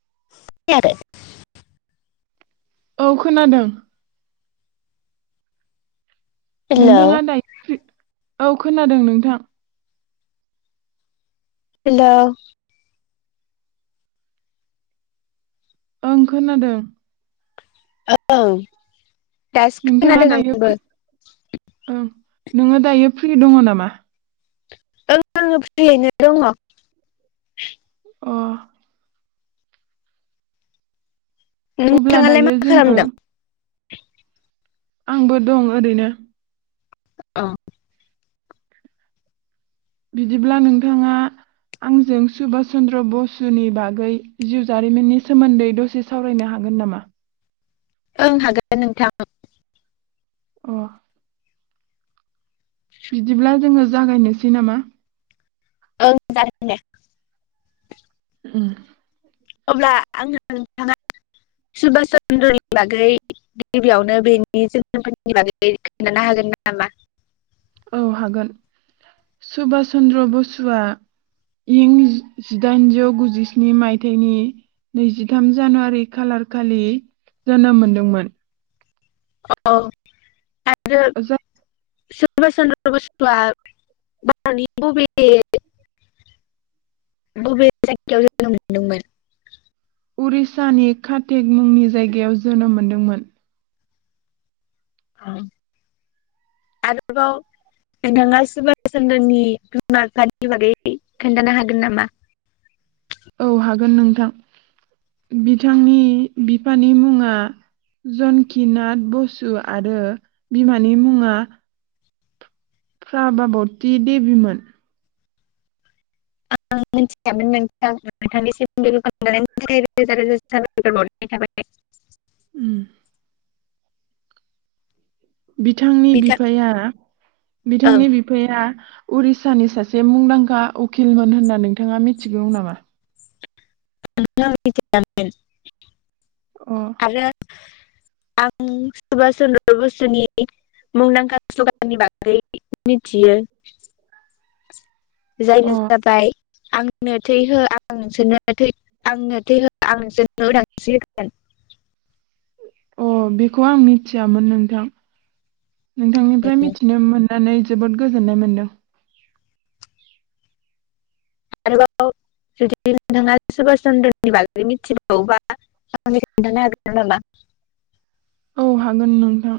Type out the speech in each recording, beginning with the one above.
[unintelligible] औ खोनादों। हेल' नोंथाङा दायो फि औ खोनादों नोंथां हेलव? ओं खोनादों। ओं। दासो नोंथाङा खोनादों दायो आंबो फ्रि ओं नोङो दायो फ्रि दङ नामा? ओ फ्रियैनो दङ। अ अब्ला नोंथाङालाय मा दायो जोङो खालामदों आंबो दं ओरैनो औ बिदिब्ला नोंथाङा आंजों सुबभास चन्द्र बसुनि बागै जिउ जारिमिननि सोमोन्दै दसे सावरायनो हागोन नामा ओं हागोन नोंथां अह। बिदिब्ला जोङो जागायनोसै नामा औ जागोन दे उम अब्ला आङो नोंथाङा सुभाास चन्द्रनि बागै गिबियावनो बेनि जोनोमफोरनि बागै खोनथानो हागोन नामा? औ हागोन सुभास चन्द्र बसुआ इं जिदाइनजौ गुजिस्नि मायथायाइनि नैजिथाम जानुवारि खालारखालि जोनोम मोनदोंमोन। औ ज जाय सभास चन्द्र बसुआ [unintelligible] बबे बबे जायगायाव जोनोम मोनदोंमोन? उरिसानि काटेक मुंनि जायगायाव जोनोम मोनदोंमोन औ आरोबाव नोंथाङा सुबभास चन्द्रनि बिमा बिफानि बागै खोन्थानो हागोन नामा औ हागोन नोंथां बिथांनि बिफानि मुङा जनकिनाथ बसु आरो बिमानि मुङा फ्रभाबति देबिमोन। आं मिथिखामोन मोन नोंथांनिसिम रोजा रोजा साबायखर बावहरनाय थाबाय उम बिथांनि बिथां बिफाया औ बिथांनि बिफाया उरिसानि सासे मुंदांखा उकिलमोन होनना नोंथाङा मिथिगौ नामा ओमहो आं मिथियामोन अ आरो आं सुभास चन्द्र बसुनि मुंदांखा स्लगाननि बागै मिथियो। जायनो अ जाबाय आंनो थै हो आं नोंसोरनो आंनो थैह आं नोंसोरनो उदांस्रि होगोन अ बेखौ आं मिथियामोन नोंथां नोंथांनिफ्राय मिथिनो मोन नानै जोबोद गोजोननाय मोनदों आरोबाव जुदि नोंथाङा सुभास चन्द्रनि बागै मिथिबावोबा आंनो खोन्थानो हागोन नामा? औ हागोन नोंथां।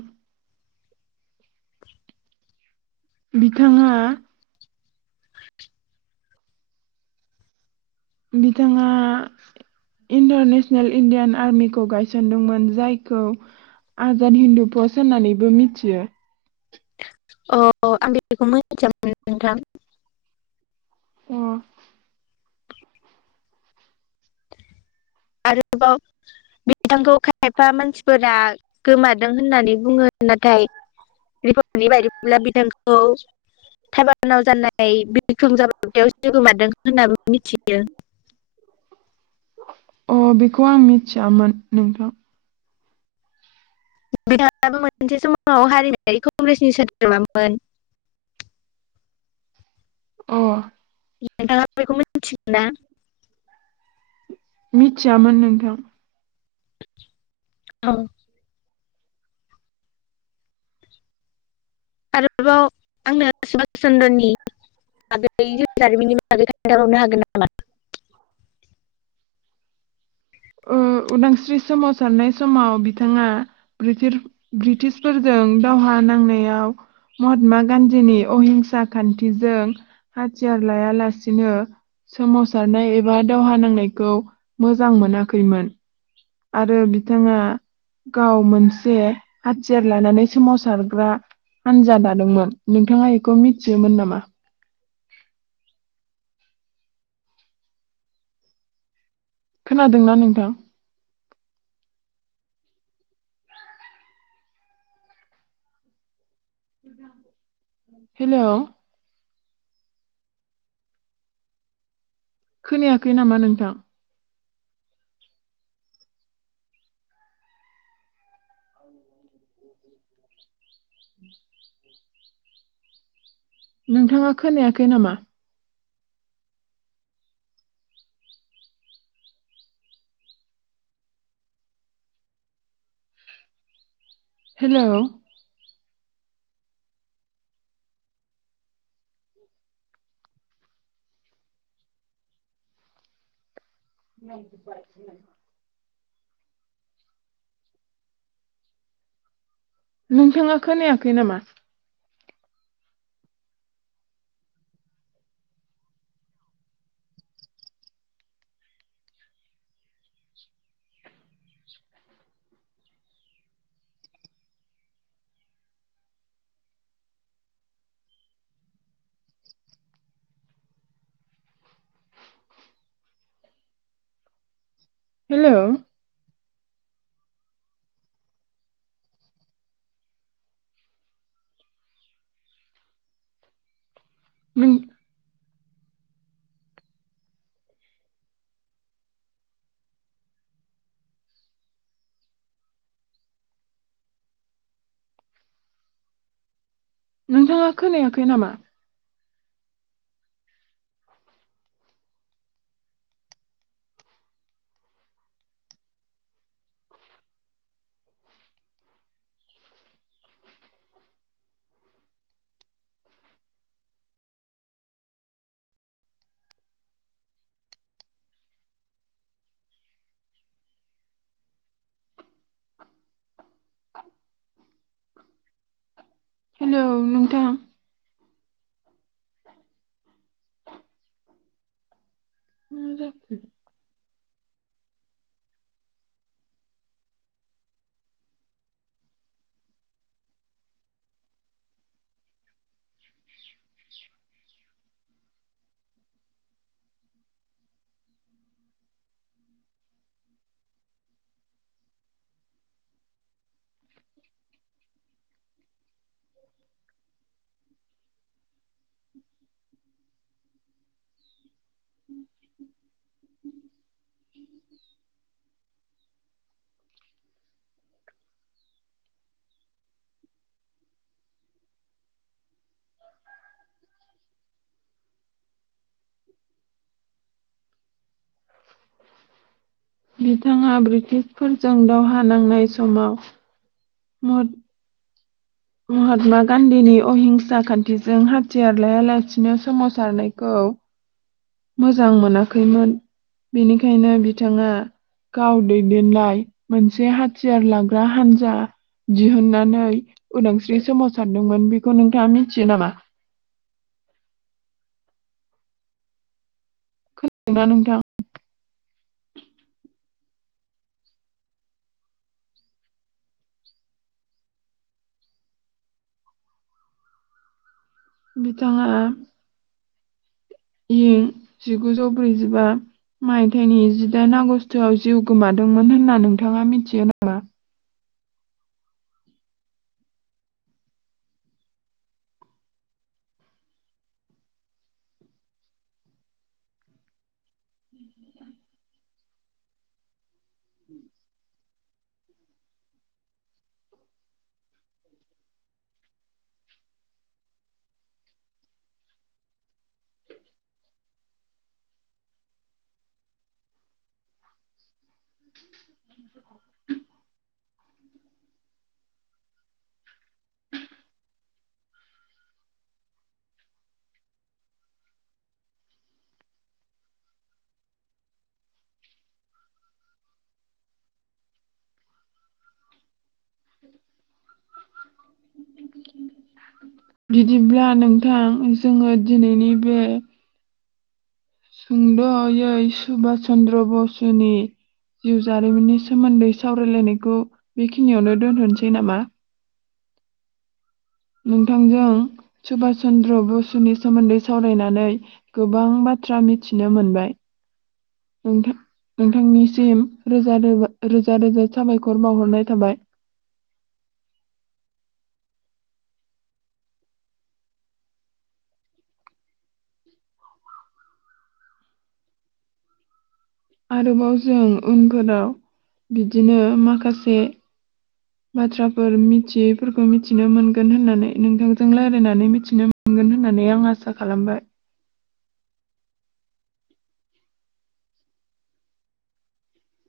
बिथाङा बिथाङा इन्टारनेसनेल इण्डियान आर्मिखौ गायसनदोंमोन जायखौ आजाद हिन्दु फौज होननानैबो मिथियो। अ आं बेखौ मोनथियामोन नोंथां। अ आरोबाव बिथांखौ खायफा मानसिफोरा गोमादों होननानै बुङो नाथाय रिपर्टनि बायदिब्ला बिथांखौ थाबानाव जानाय बिख्रं जाब्रबथायावसो गोमादों होनना मिथियो। अ बेखौ आं मिथियामोन नोंथां। बिथाङाबो मोनसे समाव हारिमायारि कंग्रेसनि सोद्रोमामोन। अ नोंथाङा बेखौ मिथियो ना? मिथियामोन नोंथां। औ आरोबाव आंनो सुबभाष चन्द्रनि आबुं जिउ जारिमिननि बागै खोन्थानो हरनो हागोन नामा? उम उदांस्रि सोमावसारनाय समाव बिथाङा ब्रिटिर- ब्रिटिशफोरजों दावहा नांनायाव महात्मा गान्धीनि अहिंसा खान्थिजों हाथियार लायालासिनो सोमावसारनाय एबा दावहा नांनायखौ मोजां मोना खैमोन आरो बिथांङा गाव मोनसे हाथियार लानानै सोमावसारग्रा हान्जा दादोंमोन। नोंथाङा बेखौ मिथियोमोन नामा? खोनादोंना नोंथां? हेल खोनायाखै नामा नोंथां? [inaudible] नोंथाङा खोनायाखै नामा? हेलौ [unintelligible] नोंथाङा खोनायाखै नामा? हेलौ उम नोंथाङा खोनायाखै नामा? हेलौ नोंथां। मा जाखो बिथाङा ब्रिटिशफोरजों दावहा नांनाय समाव मुद महात्मा गान्धीनि अहिंसा खान्थिजों हाथियार लायालासिनो सोमावसारनायखौ मोजां मोनाखैमोन। बेनिखायनो बिथाङा गाव दैदेनलाय मोनसे हाथियार लाग्रा हानजा दिहुननानै उदांस्रि सोमावसारदोंमोन। बेखौ नोंथाङा मिथियो नामा? खोनादोंना नोंथां। बिथाङा इं जिगुजौ ब्रैजिबा मायथाइनि जिदाइन आगष्टआव जिउ गोमादोंमोन होनना नोंथाङा मिथियो नामा? [inaudible] बिदिब्ला नोंथां जोङो दिनैनि बे सुंद'यै सुबास चन्द्र बसुनि जिउ जारिमिननि सोमोन्दै सावरायलायनायखौ बेखिनियावनो दोनथ'नोसै नामा? नोंथांजों सुबास चन्द्र बसुनि सोमोन्दै सावरायनानै गोबां बाथ्रा मिथिनो मोनबाय नोंथां नोंथांनिसिम रोजा रो रोजा रोजा साबायखर बावहरनाय थाबाय। आरोबाव जों उनफोराव बिदिनो माखासे बाथ्राफोर मिथियैफोरखौ मिथिनो मोनगोन होननानै नोंथांजों रायलायनानै मिथिनो मोनगोन होननानै आं आसा खालामबाय।